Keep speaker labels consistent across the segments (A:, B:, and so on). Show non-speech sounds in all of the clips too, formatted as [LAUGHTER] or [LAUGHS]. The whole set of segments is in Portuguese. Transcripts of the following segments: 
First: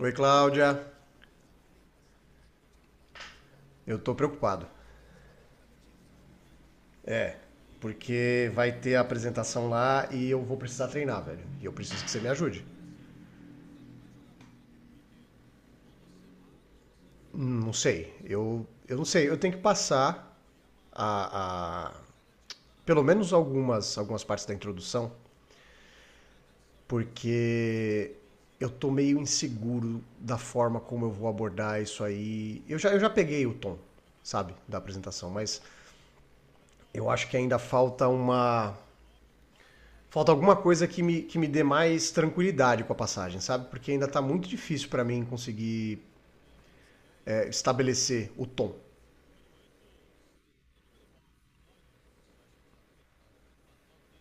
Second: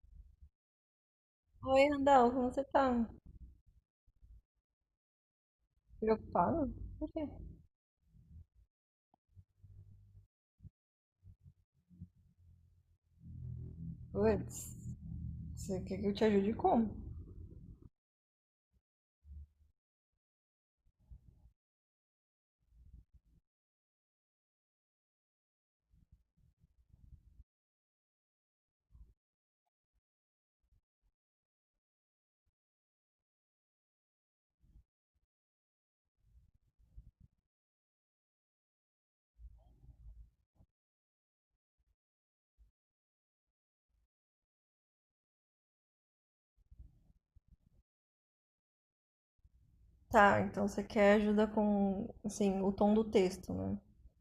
A: Oi, Cláudia.
B: Oi, Randall, como você tá?
A: Eu tô preocupado.
B: Preocupado? Por quê?
A: É, porque vai ter a apresentação lá e eu vou precisar treinar, velho. E eu preciso que você me ajude.
B: Putz, você quer que eu te ajude como?
A: Não sei. Eu não sei. Eu tenho que passar a, a- pelo menos algumas partes da introdução, porque eu tô meio inseguro da forma como eu vou abordar isso aí. Eu já peguei o tom, sabe, da apresentação, mas eu acho que ainda falta alguma coisa que me dê mais tranquilidade com a passagem, sabe? Porque ainda tá muito difícil para mim conseguir estabelecer o tom.
B: Tá, então você quer ajuda com, assim, o tom do texto, né?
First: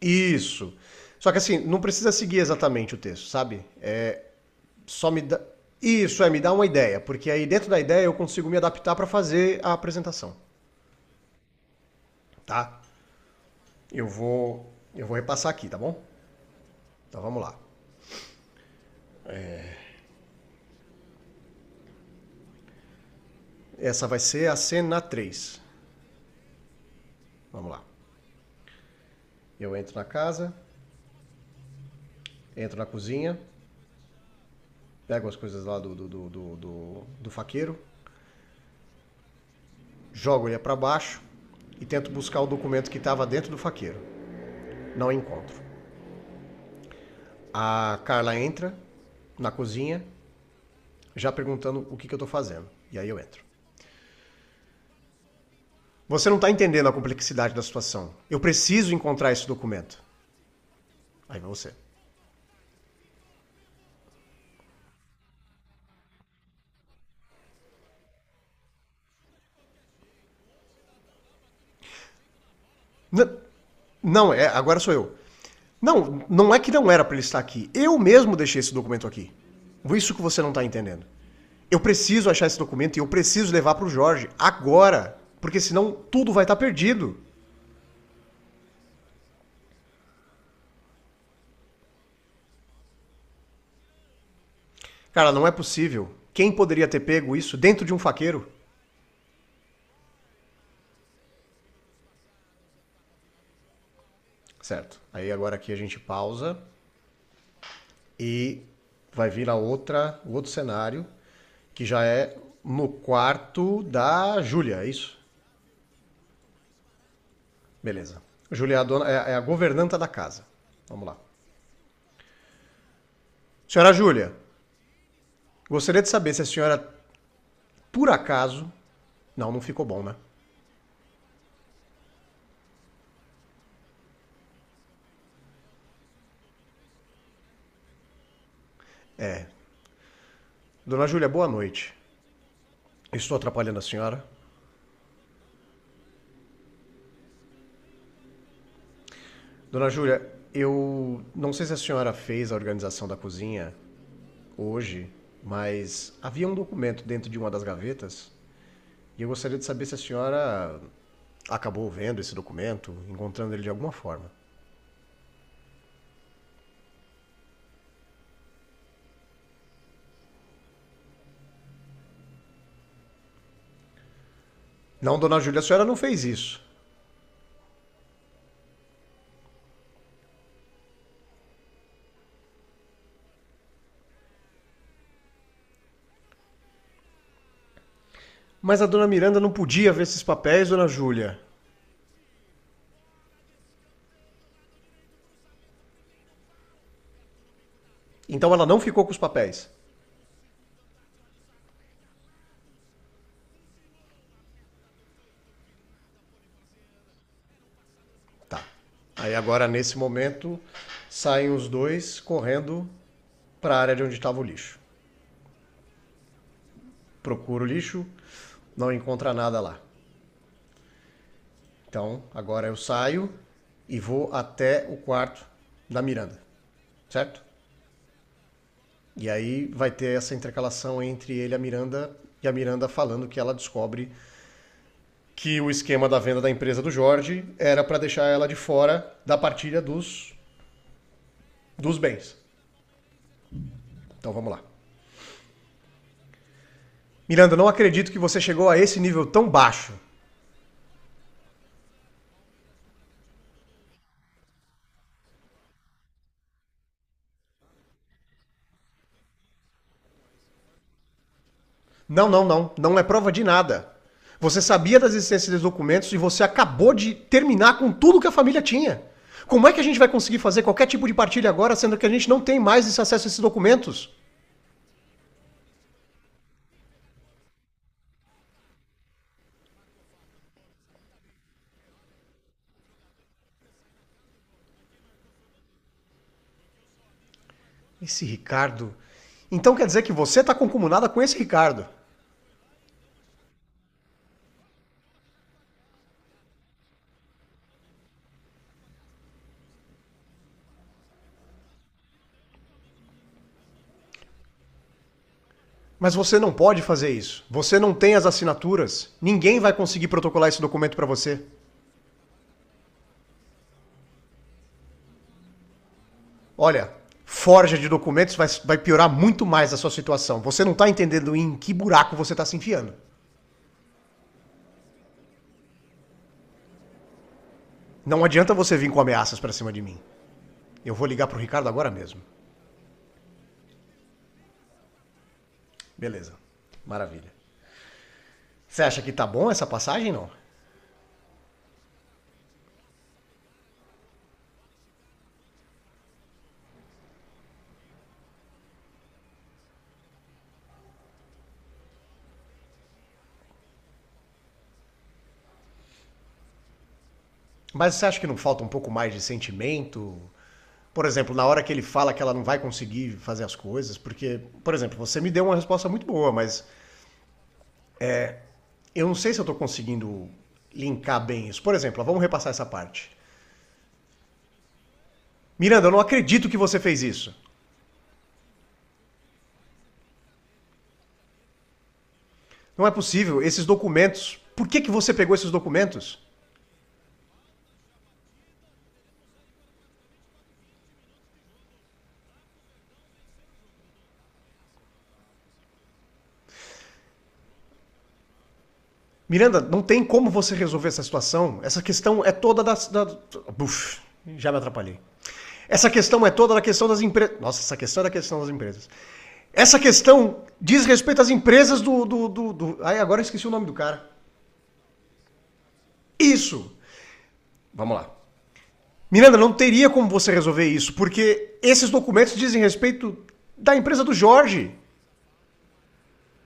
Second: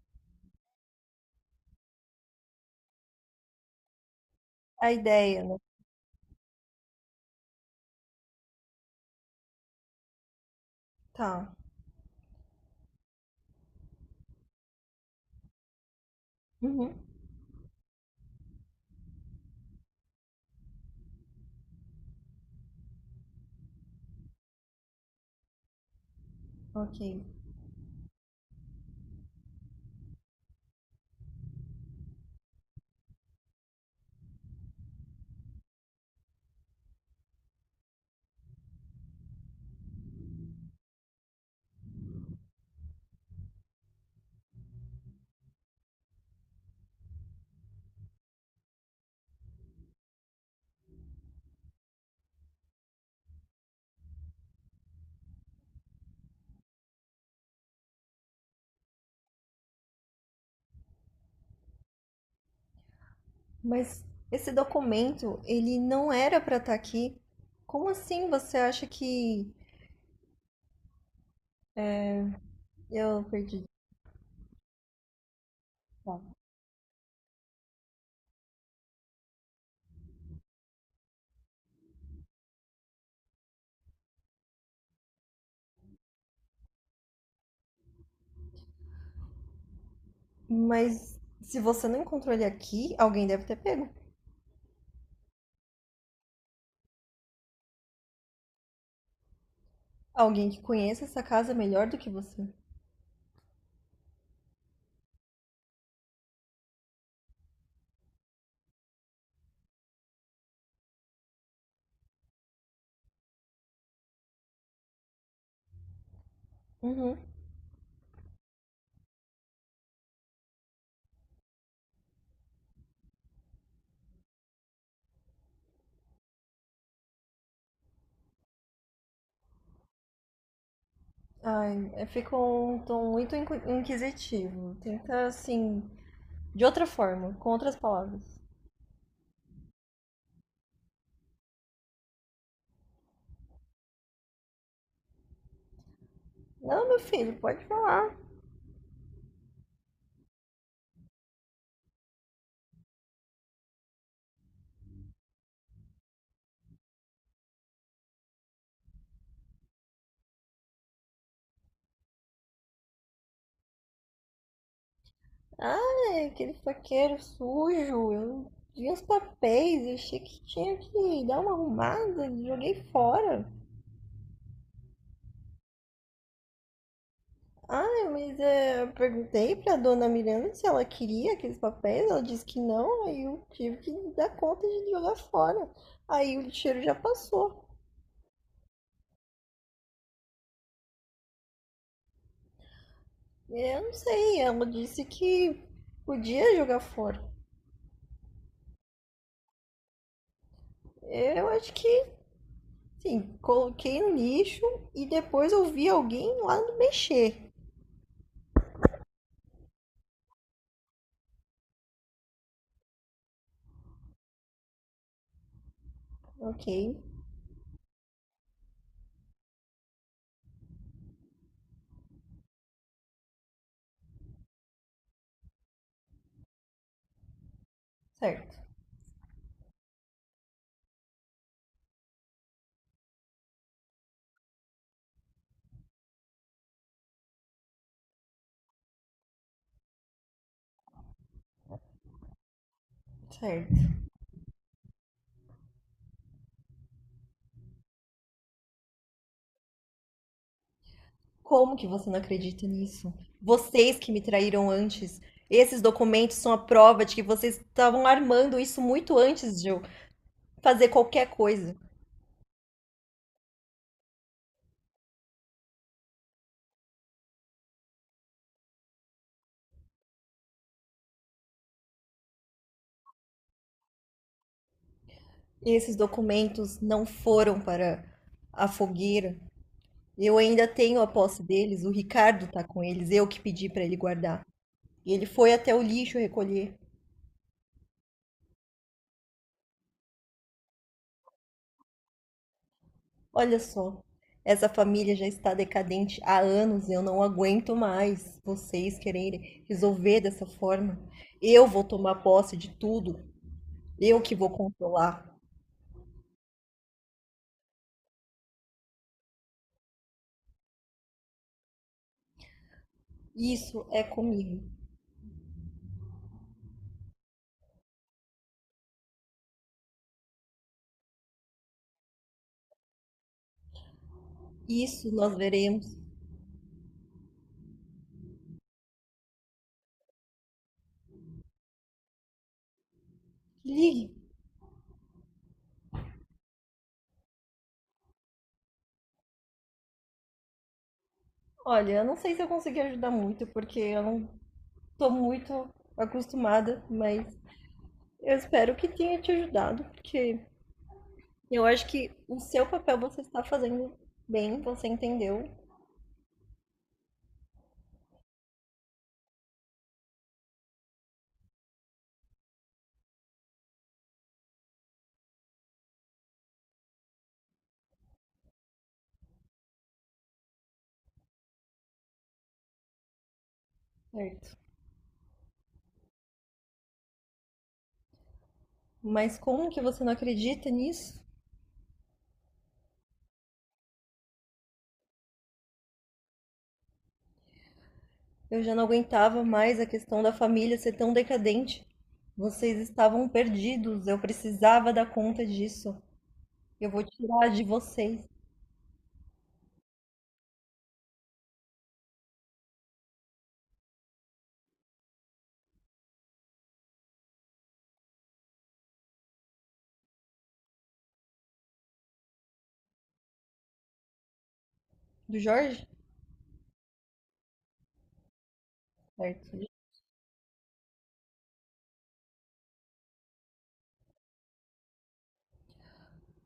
A: Isso. Só que assim, não precisa seguir exatamente o texto, sabe?
B: A
A: Só me dá.
B: ideia, né?
A: Isso, é, me dá uma ideia, porque aí dentro da ideia eu consigo me adaptar para fazer a apresentação,
B: Tá.
A: tá? Eu vou repassar aqui, tá bom?
B: Uhum.
A: Então vamos lá. Essa vai ser a cena três.
B: Ok.
A: Vamos lá. Eu entro na casa, entro na cozinha, pego as coisas lá do faqueiro, jogo ele para baixo e tento buscar o documento que estava dentro do faqueiro. Não encontro. A Carla entra na cozinha, já perguntando que eu estou fazendo. E aí eu entro. Você não está entendendo a complexidade da situação. Eu preciso encontrar esse documento. Aí vai você.
B: Mas esse documento, ele não era pra estar aqui. Como assim você acha que eu
A: Não,
B: perdi?
A: não, é, agora sou eu.
B: Tá.
A: Não, não é que não era para ele estar aqui. Eu mesmo deixei esse documento aqui. Isso que você não está entendendo. Eu preciso achar esse documento e eu preciso levar para o Jorge agora, porque senão tudo vai estar tá perdido.
B: Mas se você não encontrou ele aqui, alguém deve ter pego.
A: Cara, não é possível. Quem poderia ter pego isso dentro de um faqueiro?
B: Alguém que conheça essa casa melhor do que você.
A: Certo. Aí agora aqui a gente pausa e vai vir o outro cenário, que já é no quarto da Júlia, é isso?
B: Uhum.
A: Beleza. Júlia é é a governanta da casa. Vamos lá. Senhora Júlia, gostaria de saber se a senhora, por acaso. Não, não ficou bom, né?
B: Ai, eu fico um tom muito inquisitivo. Tenta, assim, de outra forma, com outras palavras.
A: Dona Júlia, boa noite. Estou atrapalhando a senhora?
B: Não, meu filho, pode falar.
A: Dona Júlia, eu não sei se a senhora fez a organização da cozinha hoje, mas havia um documento dentro de uma das gavetas e eu gostaria de saber se a senhora acabou vendo esse documento, encontrando ele de alguma forma.
B: Ai, aquele faqueiro sujo. Eu vi uns papéis, eu achei que tinha que dar uma arrumada, joguei fora.
A: Não, dona Júlia, a senhora não fez isso.
B: Ai, mas é, eu perguntei pra dona Miranda se ela queria aqueles papéis, ela disse que não, aí eu tive que dar conta de jogar fora. Aí o cheiro já passou.
A: Mas a dona Miranda não podia ver esses papéis, dona Júlia.
B: Eu não sei, ela disse que podia jogar fora.
A: Então ela não ficou com os papéis.
B: Eu acho que, sim, coloquei no lixo e depois eu vi alguém lá mexer.
A: Tá. Aí agora, nesse momento, saem os dois correndo para a área de onde estava o lixo.
B: Ok,
A: Procuro o lixo, não encontra nada lá. Então agora eu saio e vou até o quarto da Miranda, certo?
B: certo,
A: E aí vai ter essa intercalação entre ele e a Miranda falando que ela descobre que o esquema da venda da empresa do Jorge era para deixar ela de fora da partilha dos bens.
B: certo.
A: Então vamos lá. Miranda, não acredito que você chegou a esse nível tão baixo.
B: Como que você não acredita nisso? Vocês que me traíram antes. Esses documentos são a prova de que vocês estavam armando isso muito antes de eu fazer qualquer coisa.
A: Não, não, não. Não é prova de nada. Você sabia da existência dos documentos e você acabou de terminar com tudo que a família tinha. Como é que a gente vai conseguir fazer qualquer tipo de partilha agora, sendo que a gente não tem mais esse acesso a esses documentos?
B: Esses documentos não foram para a fogueira. Eu ainda tenho a posse deles, o Ricardo tá com eles, eu que pedi pra ele guardar. E ele foi até o lixo recolher.
A: Esse Ricardo. Então quer dizer que você está concomunada com esse Ricardo.
B: Olha só, essa família já está decadente há anos, eu não aguento mais vocês quererem resolver dessa forma. Eu vou tomar posse de tudo, eu que vou controlar.
A: Mas você não pode fazer isso. Você não tem as assinaturas. Ninguém vai conseguir protocolar esse documento para você.
B: Isso é comigo.
A: Olha, forja de documentos vai piorar muito mais a sua situação. Você não está entendendo em que buraco você está se enfiando.
B: Isso nós veremos.
A: Não adianta você vir com ameaças para cima de mim. Eu vou ligar pro Ricardo agora mesmo.
B: Ligue.
A: Beleza. Maravilha. Você acha que tá bom essa passagem, não?
B: Olha, eu não sei se eu consegui ajudar muito, porque eu não tô muito acostumada, mas eu espero que tenha te ajudado, porque eu acho que o seu papel você está fazendo bem, você entendeu,
A: Mas você acha que não falta um pouco mais de sentimento? Por exemplo, na hora que ele fala que ela não vai conseguir fazer as coisas, porque, por exemplo, você me deu uma resposta muito boa, mas eu não sei se eu estou conseguindo linkar bem isso. Por exemplo, ó, vamos repassar essa parte.
B: certo?
A: Miranda, eu não acredito que você fez isso.
B: Mas como que você não acredita nisso?
A: Não é possível, esses documentos. Que você pegou esses documentos?
B: Eu já não aguentava mais a questão da família ser tão decadente. Vocês estavam perdidos, eu precisava dar conta disso. Eu vou tirar de vocês.
A: Miranda, não tem como você resolver essa situação. Essa questão é toda da. Da... Buf, já me atrapalhei. Essa questão é toda da questão das empresas. Nossa, essa questão é da questão das empresas. Essa questão diz respeito às empresas Ai, agora eu esqueci o nome do cara.
B: Do Jorge?
A: Isso! Vamos lá. Miranda, não
B: Certo.
A: teria como você resolver isso, porque esses documentos dizem respeito da empresa do Jorge.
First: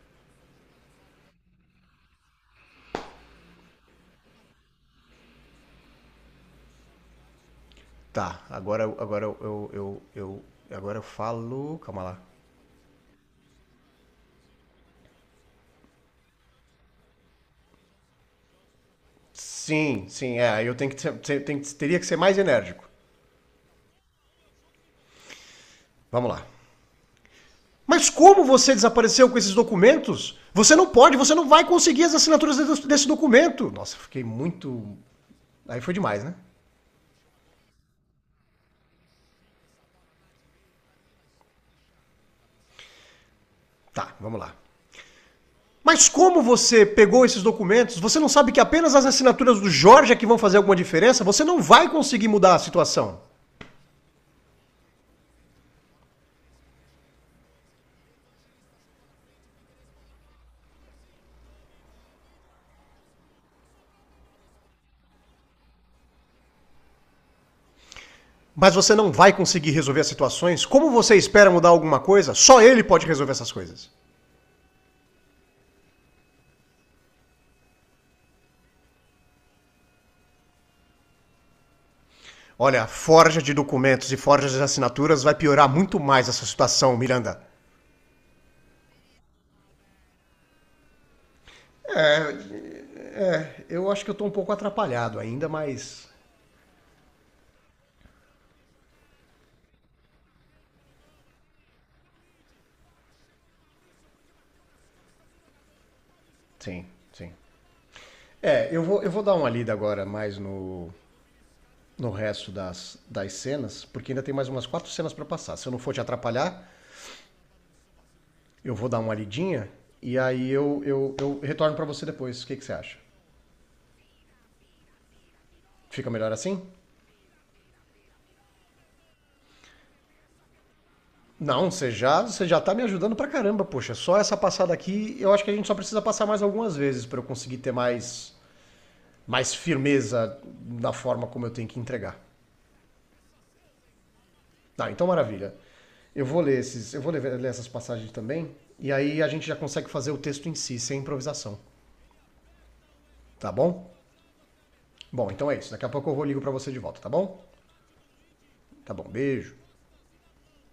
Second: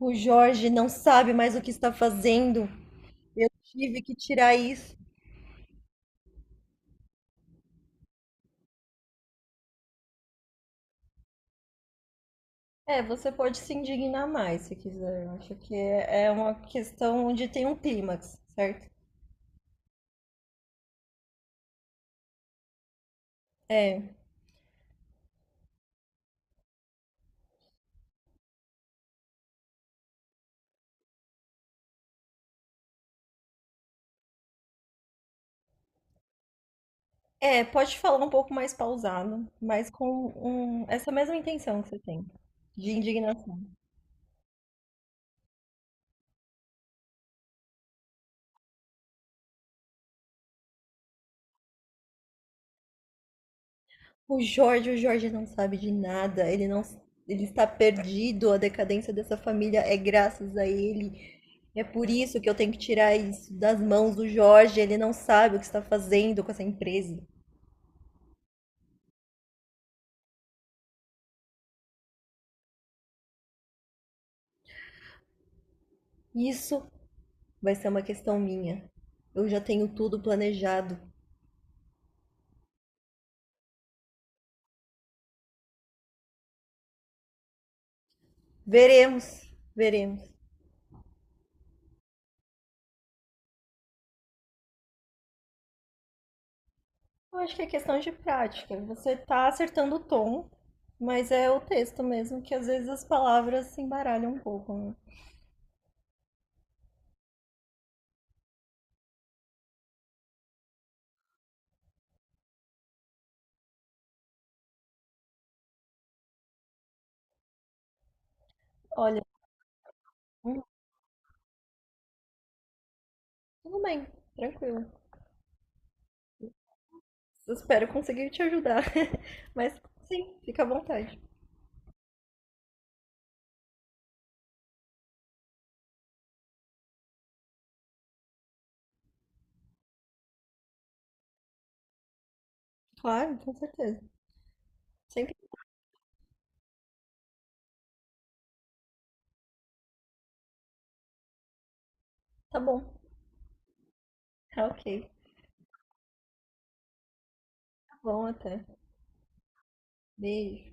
B: O Jorge não sabe mais o que está fazendo. Eu tive que tirar isso.
A: Tá, agora agora eu falo. Calma lá.
B: É, você pode se indignar mais se quiser. Eu acho que é uma questão onde tem um clímax, certo?
A: Sim, sim, é. Aí Eu tenho que ser- tenho teria que ser mais enérgico.
B: É.
A: Vamos lá. Mas como você desapareceu com esses documentos? Você não vai conseguir as assinaturas desse documento. Nossa, fiquei muito. Aí foi demais, né?
B: É, pode falar um pouco mais pausado, mas essa mesma intenção que você tem, de indignação.
A: Tá, vamos lá. Mas como você pegou esses documentos? Você não sabe que apenas as assinaturas do Jorge é que vão fazer alguma diferença? Você não vai conseguir mudar a situação.
B: O Jorge não sabe de nada, ele não, ele está perdido, a decadência dessa família é graças a ele. É por isso que eu tenho que tirar isso das mãos do Jorge, ele não sabe o que está fazendo com essa empresa.
A: Mas você não vai conseguir resolver as situações? Como você espera mudar alguma coisa? Só ele pode resolver essas coisas.
B: Isso vai ser uma questão minha. Eu já tenho tudo planejado.
A: Olha, a forja de documentos e forja de assinaturas vai piorar muito mais essa situação, Miranda.
B: Veremos, veremos.
A: Eu acho que eu tô um pouco atrapalhado ainda, mas.
B: Eu acho que é questão de prática. Você tá acertando o tom, mas é o texto mesmo que às vezes as palavras se embaralham um pouco, né?
A: Sim, sim. É, eu vou dar uma lida agora mais no. No resto das cenas, porque ainda tem mais umas quatro cenas para passar. Se eu não for te atrapalhar, eu vou dar uma
B: Olha,
A: lidinha e aí
B: hum,
A: eu retorno para você depois. Que você acha?
B: tudo bem, tranquilo.
A: Fica melhor assim?
B: Eu espero conseguir te ajudar. [LAUGHS] Mas sim, fica à vontade.
A: Não, você já tá me ajudando pra caramba, poxa. Só essa passada aqui, eu acho que a gente só precisa passar mais algumas vezes para eu conseguir ter mais, mais firmeza na forma como eu tenho que entregar.
B: Claro, com certeza.
A: Tá, então
B: Sempre
A: maravilha. Eu vou ler, ler essas passagens também, e aí a gente já consegue fazer o texto em si, sem improvisação,
B: tá bom.
A: tá bom?
B: Tá, ok.
A: Bom, então é isso. Daqui a pouco eu vou ligo para você de volta, tá bom?
B: Tá bom até.
A: Tá bom, beijo.
B: Beijo.